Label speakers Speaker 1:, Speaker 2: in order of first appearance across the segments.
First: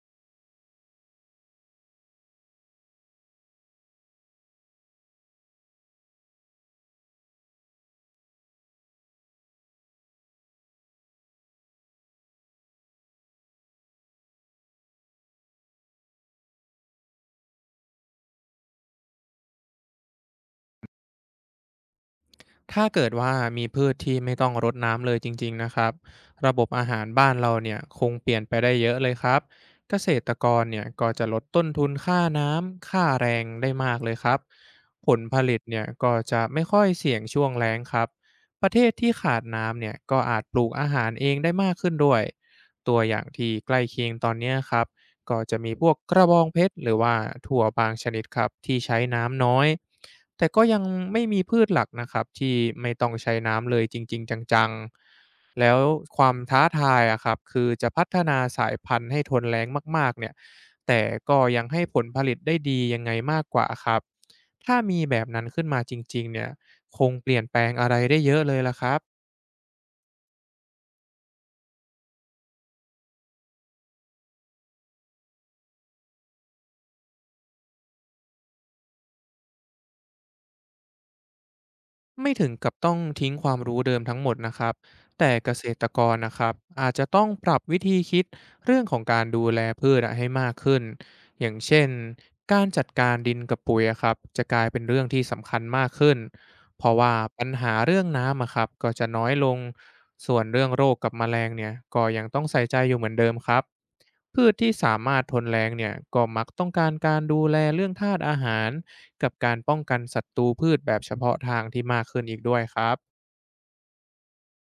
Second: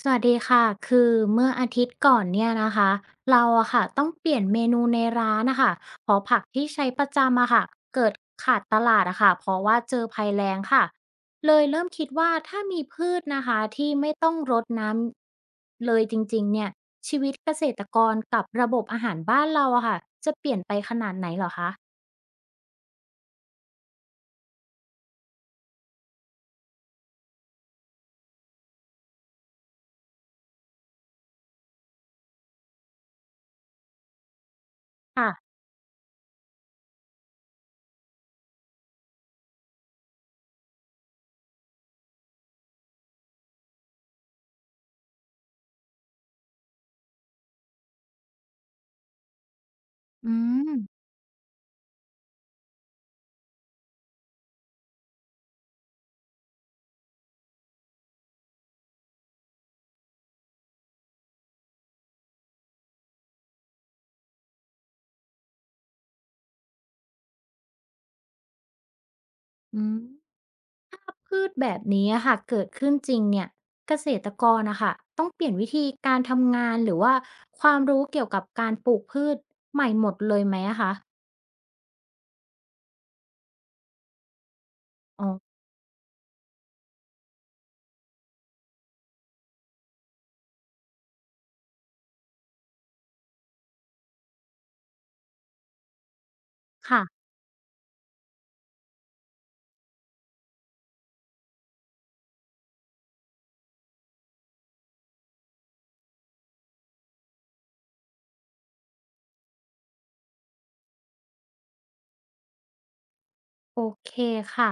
Speaker 1: สวัสดีค่ะคือเมื่ออาทิตย์ก่อนเนี่ยนะคะเราอะค่ะต้องเปลี่ยนเมนูในร้านนะคะเพราะผักที่ใช้ประจำอะค่ะเกิดขาดตลาดอะค่ะเพราะว่าเจอภัยแล้งค่ะเลยเริ่มคิดว่าถ้ามีพืชนะคะที่ไม่ต้องรดน้ำเลยจริงๆเนี่ยชีวิตเกษตรกรกับระบบอาหารบ้านเราอะค่ะจะเปลี่ยนไปขนาดไหนเหรอคะ
Speaker 2: ถ้าเกิดว่ามีพืชที่ไม่ต้องรดน้ำเลยจริงๆนะครับระบบอาหารบ้านเราเนี่ยคงเปลี่ยนไปได้เยอะเลยครับเกษตรกรเนี่ยก็จะลดต้นทุนค่าน้ำค่าแรงได้มากเลยครับผล
Speaker 1: ค่ะ
Speaker 2: ผลิตเนี่ยก็จะไม่ค่อยเสี่ยงช่วงแล้งครับประเทศที่ขาดน้ำเนี่ยก็อาจปลูกอาหารเองได้มากขึ้นด้วยตัวอย่างที่ใกล้เคียงตอนเนี้ยครับ ก็จะมีพวกกระบองเพชรหรือว่าถั่วบางชนิดครับที่ใช้น้ำน้อย
Speaker 1: อื
Speaker 2: แต่ก็ยัง
Speaker 1: ม
Speaker 2: ไม่มีพืชหลักนะครับที่ไม่ต้องใช้น้ำเลยจริงๆจังๆแล้วความท้าทายอะครับคือจะพัฒนาสายพันธุ์ให้ทนแรงมากๆเนี่ยแต่ก็ยังให้ผลผลิตได้ดียังไงมากกว่าครับถ้ามีแบบนั้นขึ้นมาจริงๆเนี่ยคงเปลี่ยนแปลงอะไรได้เยอะเลยละครับ
Speaker 1: อืม พืชแบบนี้อะค่ะเกิดขึ้นจริงเนี่ยเกษตรกรนะคะต้องเปลี่ยนวิธีการทำงานหรือว่าความรู้เกี่ยวกับการปลูกพืชใหม่หมดเลยไหมอะคะ
Speaker 2: ไม่ถึงกับต้องทิ้งความรู้เดิมทั้งหมดนะครับ
Speaker 1: อ๋อ
Speaker 2: แต่เกษตรกรนะครับอาจจะต้องปรับวิธีคิดเรื่องของการดูแลพืชอะให้มากขึ้นอย่างเช่นการจัดการดินกับปุ๋ยอะครับจะกลายเป็นเรื่องที่สำคัญมากขึ้น เพราะ
Speaker 1: ค่ะ
Speaker 2: ว่าปัญหาเรื่องน้ำอะครับก็จะน้อยลงส่วนเรื่องโรคกับแมลงเนี่ยก็ยังต้องใส่ใจอยู่เหมือนเดิมครับพืชที่สามารถทนแรงเนี่ยก็มักต้องการการดูแลเรื่องธาตุอาหาร กับการป้องกันศัตรูพืชแบบเฉพาะทางที่มากขึ้นอีกด้วยครับ
Speaker 1: โอเคค่ะ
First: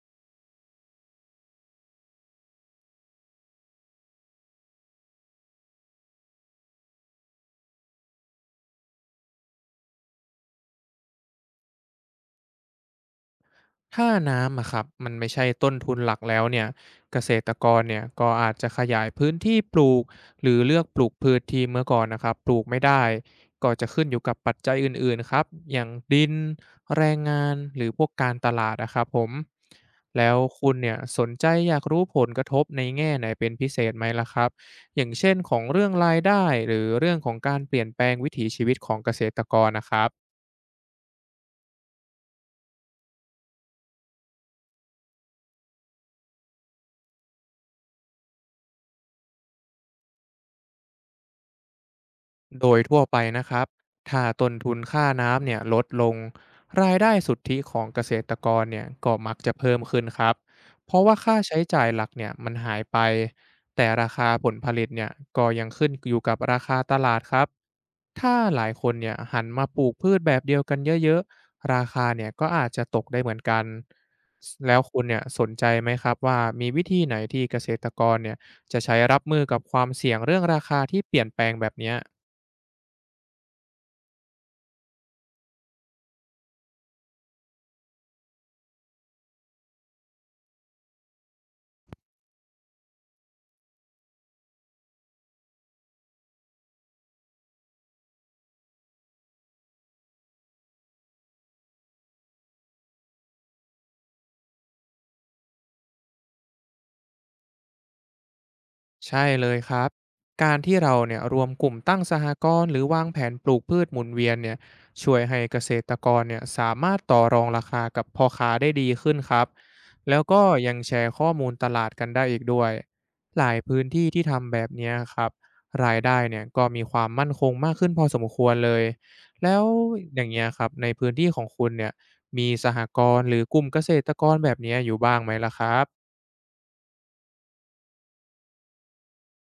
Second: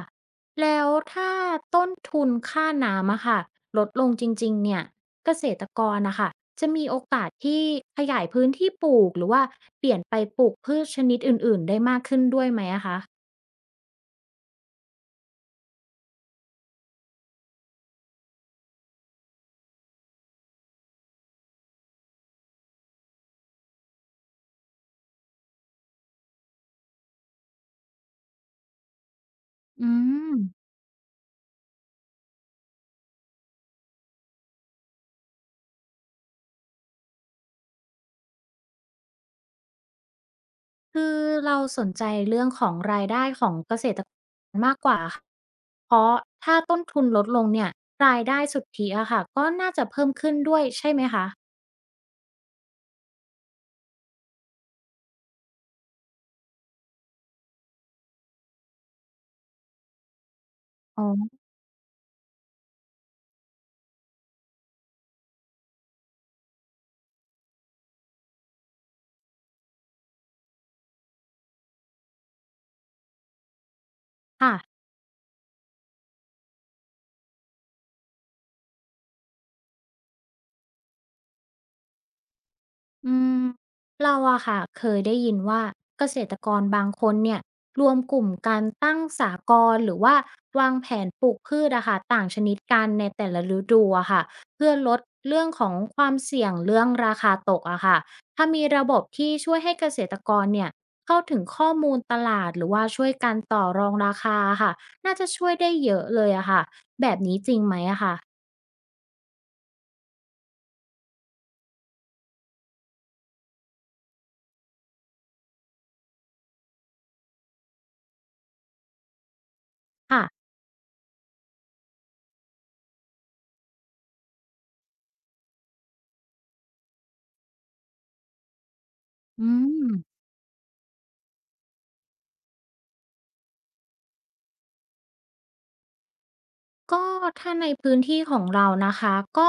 Speaker 1: แล้วถ้าต้นทุนค่าน้ำอะค่ะลดลงจริงๆเนี่ยเกษตรกรนะคะจะมีโอกาสที่ขยายพื้นที่ปลูกหรือว่าเปลี่ยนไปปลูกพืชชนิดอื่นๆได้มากขึ้นด้วยไหมอะคะ
Speaker 2: ถ้าน้ำอะครับมันไม่ใช่ต้นทุนหลักแล้วเนี่ยเกษตรกรเนี่ยก็อาจจะขยายพื้นที่ปลูกหรือเลือกปลูกพืชที่เมื่อก่อนนะครับปลูกไม่ได้ก็จะขึ้นอยู่กับปัจจัยอื่นๆครับอย่างดินแรงงานหรือพวกการตลาดนะครับผม
Speaker 1: อื
Speaker 2: แล้
Speaker 1: ม
Speaker 2: วคุณเนี่ยสนใจอยากรู้ผลกระทบในแง่ไหนเป็นพิเศษไหมล่ะครับอย่างเช่นของเรื่องรายได้หรือเรื่องของการเปลี่ยนแปลงวิถีชีวิตของเกษตรกรนะครับ
Speaker 1: คือเราสนใจเรื่องของรายได้ของเกษตรกรมากกว่าค่ะเพราะถ้าต้นทุนลดลงเนี่ยรายได้สุทธิอะค่ะก็น่าจะเพิ่มขึ้นด้วยใช่ไหมคะ
Speaker 2: โดยทั่วไปนะครับถ้าต้นทุนค่าน้ำเนี่ยลดลง รายได้สุทธิของเกษตรกรเนี่ยก็มักจะเพิ่มขึ้นครับเพ
Speaker 1: อ๋
Speaker 2: ราะ
Speaker 1: อ
Speaker 2: ว่าค่าใช้จ่ายหลักเนี่ยมันหายไป แต่ราคาผลผลิตเนี่ยก็ยังขึ้นอยู่กับราคาตลาดครับถ้าหลายคนเนี่ยหันมาปลูกพืชแบบเดียวกันเยอะๆ ราคาเนี่ยก็อาจจะตกได้เหมือนกัน
Speaker 1: ค่ะ
Speaker 2: แล้วคุณเนี่ยสนใจไหมครับว่ามีวิธีไหนที่เกษตรกรเนี่ยจะใช้รับมือกับความเสี่ยงเรื่องราคาที่เปลี่ยนแปลงแบบเนี้ย
Speaker 1: อืมเราอะค่ะเคยได้ยินว่าเกษตรกรบางคนเนี่ยรวมกลุ่มการตั้งสากรหรือว่าวางแผนปลูกพืชอะค่ะต่างชนิดกันในแต่ละฤดูอะค่ะเพื่อลดเรื่องของความเสี่ยงเรื่องราคาตกอะค่ะถ้ามีระบบที่ช่วยให้เกษตรกรเนี่ยเข้าถึงข้อมูลตลาดหรือว่าช่วยกันต่อรองราคาค่ะน่าจะช่วยได้เยอะเลยอะค่ะแบบนี้จริงไหมอะค่ะ
Speaker 2: ใช่เลยครับการที่เราเนี่ยรวมกลุ่มตั้งสหกรณ์หรือวางแผนปลูกพืชหมุนเวียนเนี่ยช่วยให้เกษตรกรเนี่ยสามารถต่อรองราคากับพ่อค้าได้ดีขึ้นครับแล้ว
Speaker 1: ค่ะ
Speaker 2: ก็ยังแชร์ข้อมูลตลาดกันได้อีกด้วยหลายพื้นที่ที่ทำแบบเนี้ยครับรายได้เนี่ยก็มีความมั่นคงมากขึ้นพอสมควรเลย
Speaker 1: อื
Speaker 2: แล้ว
Speaker 1: ม
Speaker 2: อย่างเงี้ยครับในพื้นที่ของคุณเนี่ยมีสหกรณ์หรือกลุ่มเกษตรกรแบบเนี้ยอยู่บ้างไหมล่ะครับ
Speaker 1: ก็ถ้าในพื้นที่ของเรานะคะก็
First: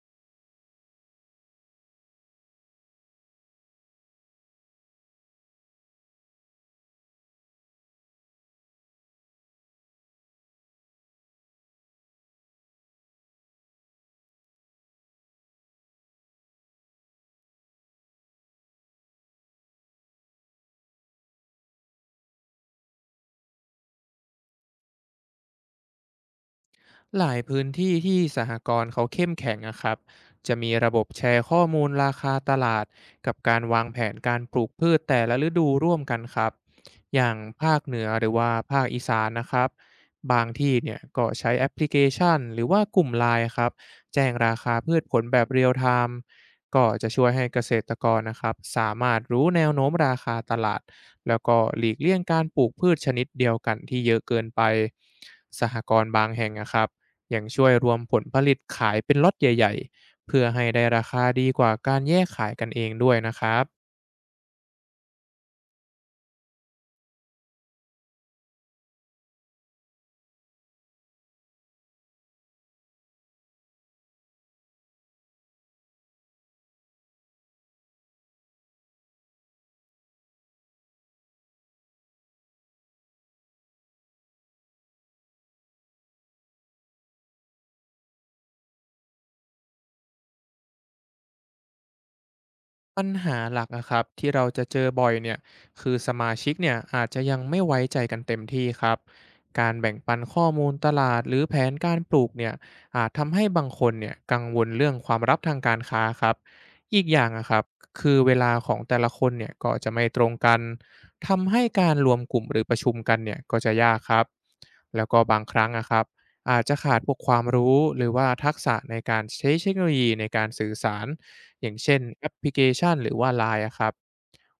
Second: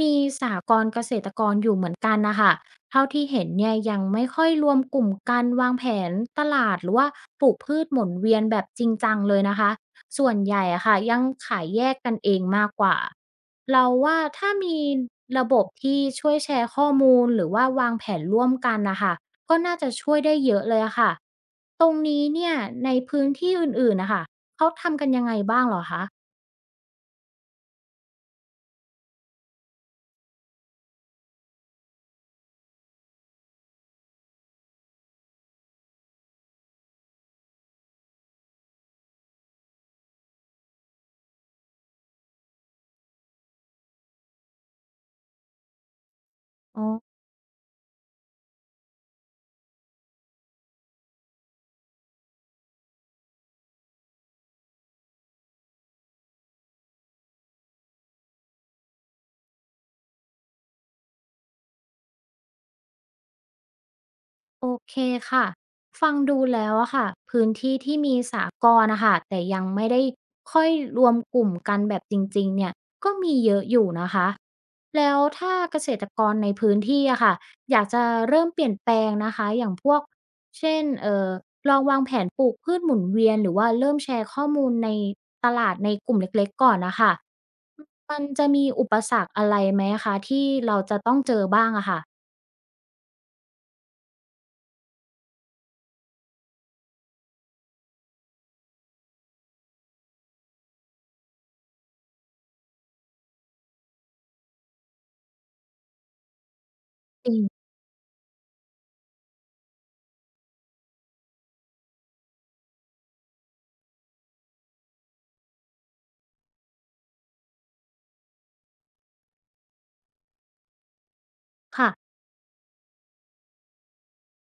Speaker 1: มีสหกรณ์เกษตรกรอยู่เหมือนกันนะคะเท่าที่เห็นเนี่ยยังไม่ค่อยรวมกลุ่มกันวางแผนตลาดหรือว่าปลูกพืชหมุนเวียนแบบจริงจังเลยนะคะส่วนใหญ่อะค่ะยังขายแยกกันเองมากกว่าเราว่าถ้ามีระบบที่ช่วยแชร์ข้อมูลหรือว่าวางแผนร่วมกันนะคะก็น่าจะช่วยได้เยอะเลยอะค่ะตรงนี้เนี่ยในพื้นที่อื่นๆนะคะเขาทำกันยังไงบ้างเหรอคะ
Speaker 2: หลายพื้นที่ที่สหกรณ์เขาเข้มแข็งนะครับ จะมีระบบแชร์ข้อมูลราคาตลาดกับการวางแผนการปลูกพืชแต่ละฤดูร่วมกันครับ อย่างภาคเหนือหรือว่าภาคอีสานนะครับ บางที่เนี่ยก็ใช้แอปพลิเคชันหรือว่ากลุ่มไลน์ครับ แจ้งราคาพืชผลแบบเรียลไทม์
Speaker 1: อ๋อ
Speaker 2: ก็จะช่วยให้เกษตรกรนะครับ สามารถรู้แนวโน้มราคาตลาดแล้วก็หลีกเลี่ยงการปลูกพืชชนิดเดียวกันที่เยอะเกินไปสหกรณ์บางแห่งนะครับ ยังช่วยรวมผลผลิตขายเป็นล็อตใหญ่ๆเพื่อให้ได้ราคาดีกว่าการแยกขายกันเองด้วยนะครับ
Speaker 1: โอเคค่ะฟังดูแล้วอะค่ะพื้นที่ที่มีสหกรณ์นะคะแต่ยังไม่ได้ค่อยรวมกลุ่มกันแบบจริงๆเนี่ยก็มีเยอะอยู่นะคะแล้วถ้าเกษตรกรในพื้นที่อะค่ะอยากจะเริ่มเปลี่ยนแปลงนะคะอย่างพวกเช่นแผนปลูกพืชหมุนเวียนหรือว่าเริ่มแชร์ข้อมูลในตลาดในกลุ่มเล็กๆก่อนนะคะมันจะมีอุปสรรคอะไรไหมคะที่เราจะต้องเจอบ้างอะค่ะ
Speaker 2: ปัญหาหลักนะครับที่เราจะเจอบ่อยเนี่ยคือสมาชิกเนี่ยอาจจะยังไม่ไว้ใจกันเต็มที่ครับการแบ่งปันข้อมูลตลาดหรือแผนการปลูกเนี่ยอาจทำให้บางคนเนี่ยกังวลเรื่องความรับทางการค้าครับอีกอย่า
Speaker 1: จ
Speaker 2: ง
Speaker 1: ริ
Speaker 2: นะครับ
Speaker 1: ง
Speaker 2: คือเวลาของแต่ละคนเนี่ยก็จะไม่ตรงกันทำให้การรวมกลุ่มหรือประชุมกันเนี่ยก็จะยากครับแล้วก็บางครั้งอะครับอาจจะขาดพวกความรู้หรือว่าทักษะในการใช้เทคโนโลยีในการสื่อสาร อย่าง
Speaker 1: ค่ะ
Speaker 2: เช่นแอปพลิเคชันหรือว่า LINE อะครับ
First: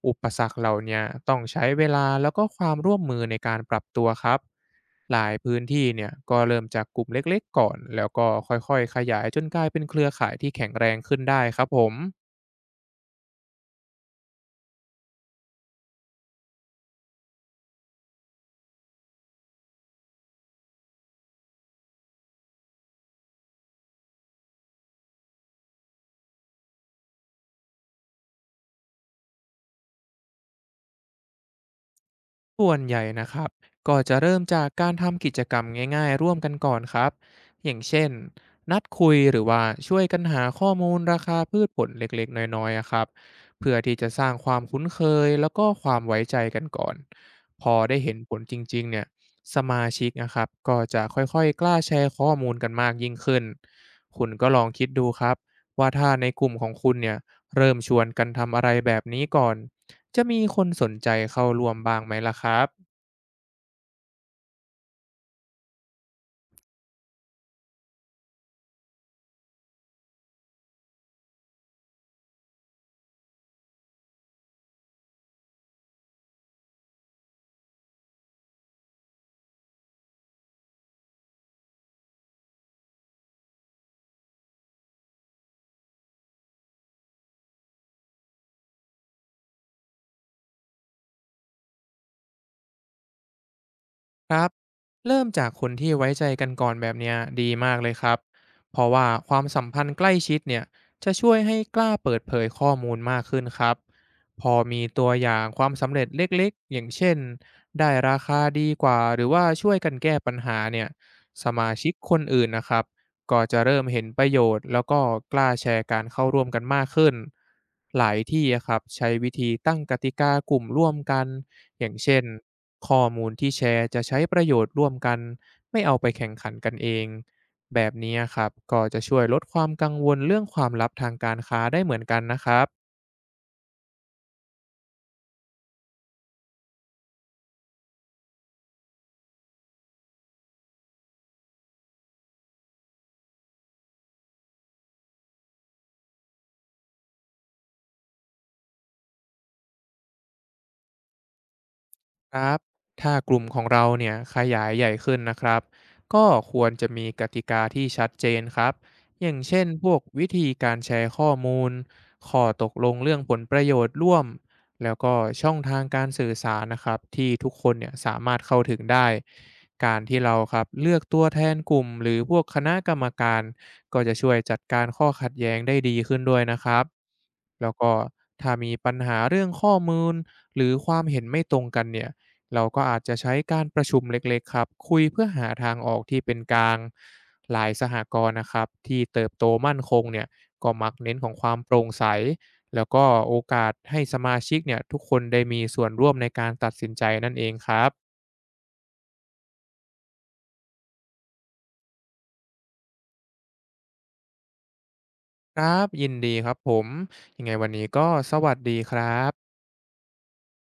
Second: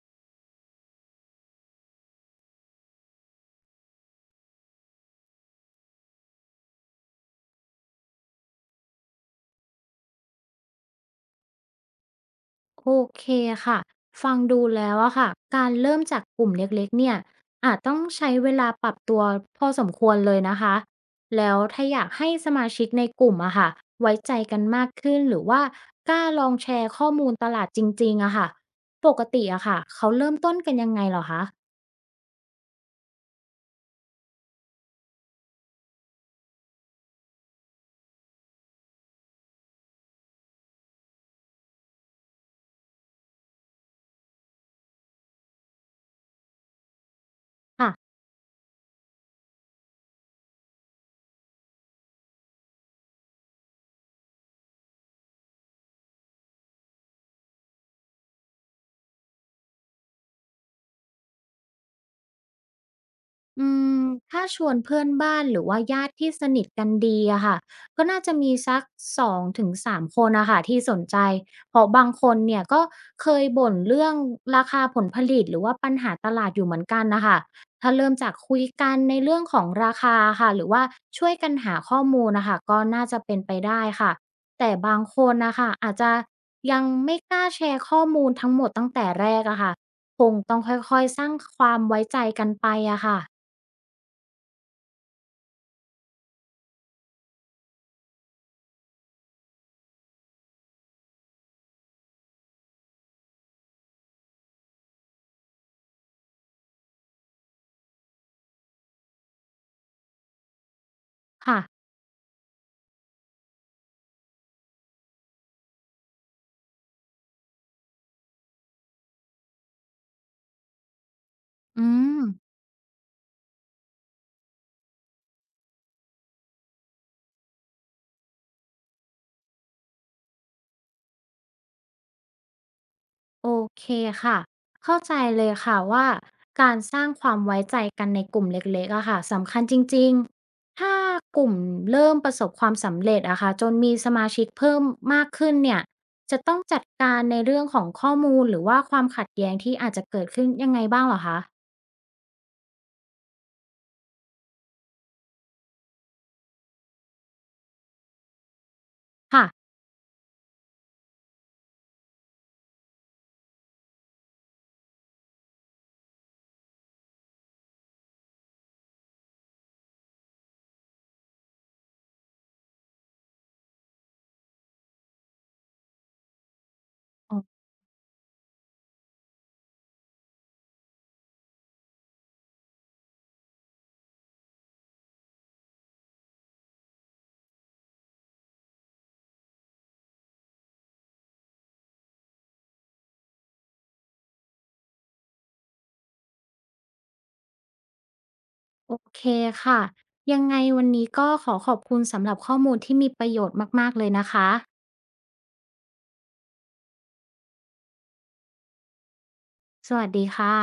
Speaker 2: อุปสรรคเหล่าเนี้ยต้องใช้เวลาแล้วก็ความร่วมมือในการปรับตัวครับหลายพื้นที่เนี่ยก็เริ่มจากกลุ่มเล็กๆก่อนแล้วก็ค่อยๆขยายจนกลายเป็นเครือข่ายที่แข็งแรงขึ้นได้ครับผม
Speaker 1: โอเคค่ะ ฟังดูแล้วอะค่ะ การเริ่มจากกลุ่มเล็กๆเนี่ย อาจต้องใช้เวลาปรับตัวพอสมควรเลยนะคะ แล้วถ้าอยากให้สมาชิกในกลุ่มอะค่ะ ไว้ใจกันมากขึ้น หรือว่ากล้าลองแชร์ข้อมูลตลาดจริงๆอะค่ะปกติอะค่ะ เขาเริ่มต้นกันยังไงเหรอคะ
Speaker 2: ส่วนใหญ่นะครับก็จะเริ่มจากการทำกิจกรรมง่ายๆร่วมกันก่อนครับอย่างเช่นนัดคุยหรือว่าช่วยกันหาข้อมูลราคาพืชผลเล็กๆน้อยๆอะครับเพื่อที่จะสร้างความคุ้นเคยแล้วก็ความไว้ใจกันก่อนพอได้เห็นผลจริงๆเนี่ยสมาชิกนะครับก็จะค่อยๆกล้าแชร์ข้อมูลกันมากยิ่งขึ้นคุณก็ลองคิดดูครับว่าถ้าในกลุ่มของคุณเนี่ยเริ่มชวนกันทำอะไรแบบนี้ก่อน จะมีคนสนใจเข้าร่วมบ้างไหมล่ะครับ
Speaker 1: อืมถ้าชวนเพื่อนบ้านหรือว่าญาติที่สนิทกันดีอะค่ะก็น่าจะมีสักสองถึงสามคนอะค่ะที่สนใจเพราะบางคนเนี่ยก็เคยบ่นเรื่องราคาผลผลิตหรือว่าปัญหาตลาดอยู่เหมือนกันนะคะถ้าเริ่มจากคุยกันในเรื่องของราคาค่ะหรือว่าช่วยกันหาข้อมูลนะคะก็น่าจะเป็นไปได้ค่ะแต่บางคนนะคะอาจจะยังไม่กล้าแชร์ข้อมูลทั้งหมดตั้งแต่แรกอะค่ะคงต้องค่อยๆสร้างความไว้ใจกันไปอะค่ะ
Speaker 2: ครับเริ่มจากคนที่ไว้ใจกันก่อนแบบเนี้ยดีมากเลยครับเพราะว่าความสัมพันธ์ใกล้ชิดเนี่ยจะช่วยให้กล้าเปิดเผยข้อมูลมากขึ้นครับพอมีตัวอย่างความสำเร็จเล็กๆอย่างเช่นได้ราคาดีกว่าหรือว่าช่วยกันแก้ปัญหาเนี่ยส
Speaker 1: ค่ะ
Speaker 2: มาชิกคนอื่นนะครับ ก็จะเริ่มเห็นประโยชน์แล้วก็กล้าแชร์การเข้าร่วมกันมากขึ้นหลายที่อะครับใช้วิธีตั้งกติกากลุ่มร่วมกันอ
Speaker 1: อื
Speaker 2: ย่างเช่
Speaker 1: ม
Speaker 2: นข้อมูลที่แชร์จะใช้ประโยชน์ร่วมกันไม่เอาไปแข่งขันกันเองแบบนี้อะครับก็จะช่วยลดความกังวลเรื่องความลับทางการค้าได้เหมือนกันนะครับ
Speaker 1: โอเคค่ะ เข้าใจเลยค่ะว่าการสร้างความไว้ใจกันในกลุ่มเล็กๆอะค่ะสำคัญจริงๆกลุ่มเริ่มประสบความสำเร็จอะค่ะจนมีสมาชิกเพิ่มมากขึ้นเนี่ยจะต้องจัดการในเรื่องของข้อมูลหรือว่าความขัดแย้งที่อาจจะเกิดขึ้นยังไงบ้างเหรอคะ
Speaker 2: ครับถ้ากลุ่มของเราเนี่ยขยายใหญ่ขึ้นนะครับก็ควรจะมีกติกาที่ชัดเจนครับอย่างเช่น
Speaker 1: ค่ะ
Speaker 2: พวกวิธีการแชร์ข้อมูลข้อตกลงเรื่องผลประโยชน์ร่วมแล้วก็ช่องทางการสื่อสารนะครับที่ทุกคนเนี่ยสามารถเข้าถึงได้การที่เราครับเลือกตัวแทนกลุ่มหรือพวกคณะกรรมการก็จะช่วยจัดการข้อขัดแย้งได้ดีขึ้นด้วยนะครับ
Speaker 1: อ๋อ
Speaker 2: แล้วก็ถ้ามีปัญหาเรื่องข้อมูลหรือความเห็นไม่ตรงกันเนี่ย เราก็อาจจะใช้การประชุมเล็กๆครับคุยเพื่อหาทางออกที่เป็นกลางหลายสหกรณ์นะครับที่เติบโตมั่นคงเนี่ยก็มักเน้นของความโปร่งใสแล้วก็โอกาสให้สมาชิกเนี่ยทุกคนได้มีส่วนร่วมในการตัดสินใจนั่นเองครับ
Speaker 1: โอเคค่ะ ยังไงวันนี้ก็ขอขอบคุณสำหรับข้อมูลที่มีประโยชน์มากๆเลยนะคะ
Speaker 2: ครับยินดีครับผมยังไงวันนี้ก็สวัสดีครับ
Speaker 1: สวัสดีค่ะ